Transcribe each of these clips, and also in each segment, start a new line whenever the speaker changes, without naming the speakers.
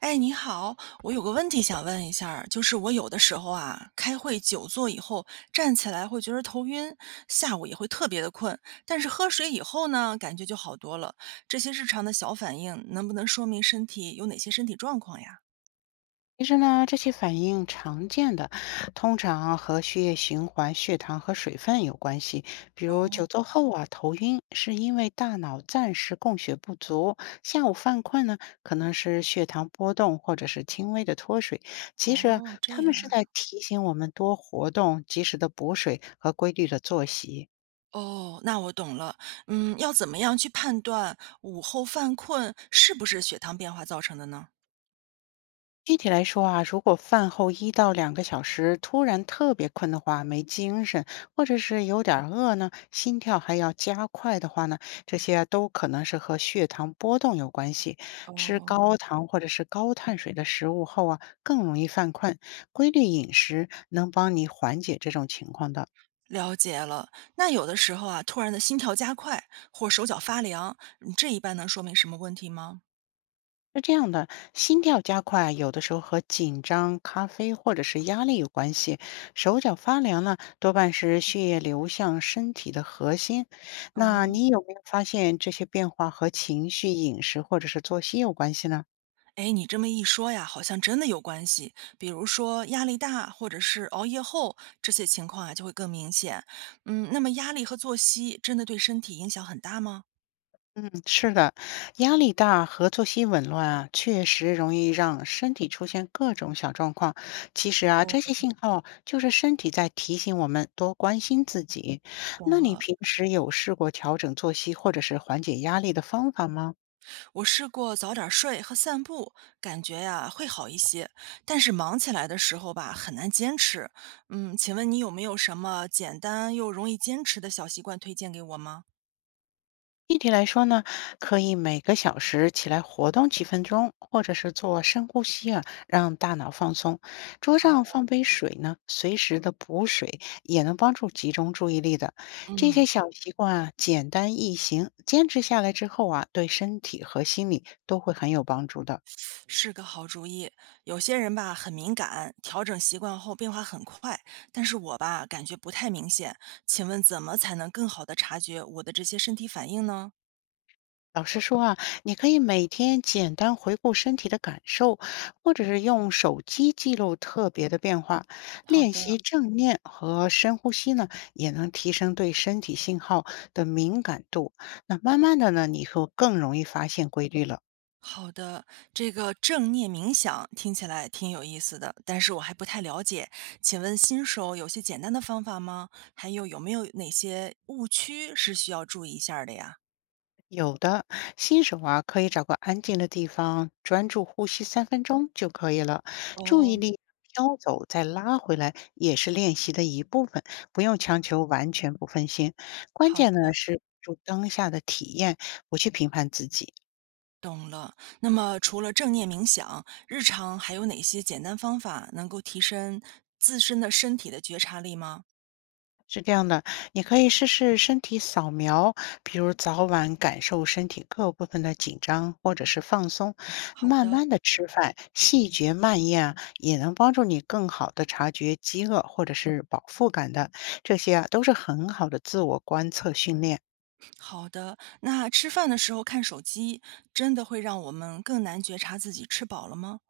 哎，你好，我有个问题想问一下儿，就是我有的时候啊，开会久坐以后站起来会觉得头晕，下午也会特别的困，但是喝水以后呢，感觉就好多了。这些日常的小反应，能不能说明身体有哪些身体状况呀？
其实呢，这些反应常见的，通常和血液循环、血糖和水分有关系。比如久
哦
坐后啊，头晕是因为大脑暂时供血不足；下午犯困呢，可能是血糖波动或者是轻微的脱水。其实啊，
哦，这
他们
样儿
是在
啊，
提醒我们多活动、及时的补水和规律的作息。
哦，那我懂了。嗯，要怎么样去判断午后犯困是不是血糖变化造成的呢？
具体来说啊，如果饭后1到2个小时突然特别困的话，没精神，或者是有点儿饿呢，心跳还要加快的话呢，这些啊都可能是和血糖波动有关系。吃
哦，
高糖或者是高碳水的食物后啊，更容易犯困。规律饮食能帮你缓解这种情况的。
了解了，那有的时候啊，突然的心跳加快或手脚发凉，嗯，这一般能说明什么问题吗？
是这样的，心跳加快有的时候和紧张、咖啡或者是压力有关系。手脚发凉呢，多半是血液流向身体的核心。那
哦，
你有没有发现这些变化和情绪、饮食或者是作息有关系呢？
哎，你这么一说呀，好像真的有关系。比如说压力大，或者是熬夜后，这些情况啊就会更明显。嗯，那么压力和作息真的对身体影响很大吗？
嗯，是的，压力大和作息紊乱啊，确实容易让身体出现各种小状况。其实啊，
哦，
这些信号就是身体在提醒我们多关心自己。那
懂
你
了。
平时有试过调整作息或者是缓解压力的方法吗？
我试过早点睡和散步，感觉呀会好一些，但是忙起来的时候吧，很难坚持。嗯，请问你有没有什么简单又容易坚持的小习惯推荐给我吗？
具体来说呢，可以每个小时起来活动几分钟，或者是做深呼吸啊，让大脑放松。桌
好的，
上放杯水呢，随时的补水也能帮助集中注意力的。这些
嗯，
小习惯啊，简单易行，坚持下来之后啊，对身体和心理都会很有帮助的。
是个好主意。有些人吧很敏感，调整习惯后变化很快，但是我吧感觉不太明显。请问怎么才能更好的察觉我的这些身体反应呢？
老师说啊，你可以每天简单回顾身体的感受，或者是用手机记录特别的变化。
好
练习
的。
正念和深呼吸呢，也能提升对身体信号的敏感度。那慢慢的呢，你会更容易发现规律了。
好的，这个正念冥想听起来挺有意思的，但是我还不太了解。请问新手有些简单的方法吗？还有有没有哪些误区是需要注意一下儿的呀？
有的，新手啊，可以找个安静的地方，专注呼吸3分钟就可以了。注意
哦，
力飘走再拉回来也是练习的一部分，不用强求完全不分心。关
好
键呢
的，
是关注当下的体验，不去评判自己。
懂了。那么除了正念冥想，日常还有哪些简单方法能够提升自身的身体的觉察力吗？
是这样的，你可以试试身体扫描，比如早晚感受身体各部分的紧张或者是放松，
好
慢
的，
慢的吃饭，细嚼慢咽啊，也能帮助你更好的察觉饥饿或者是饱腹感的，这些啊都是很好的自我观测训练。
好的。那吃饭的时候看手机，真的会让我们更难觉察自己吃饱了吗？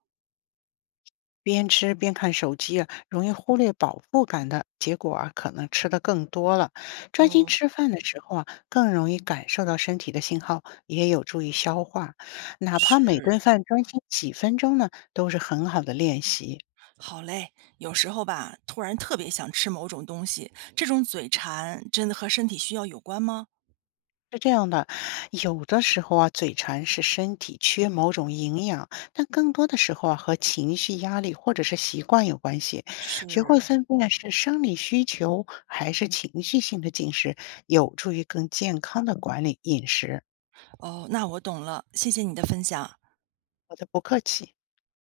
边吃边看手机啊，容易忽略饱腹感的结果啊，可能吃的更多了。专心
哦，
吃饭的时候啊，更容易感受到身体的信号，也有助于消化。哪怕每顿
是。
饭专心几分钟呢，都是很好的练习。
好嘞，有时候吧，突然特别想吃某种东西，这种嘴馋真的和身体需要有关吗？
是这样的，有的时候啊，嘴馋是身体缺某种营养，但更多的时候啊，和情绪、压力或者是习惯有关系。学
是，
会分辨是生理需求还是情绪性的进食，有助于更健康的管理饮食。
哦，那我懂了，谢谢你的分享。
好的不客气。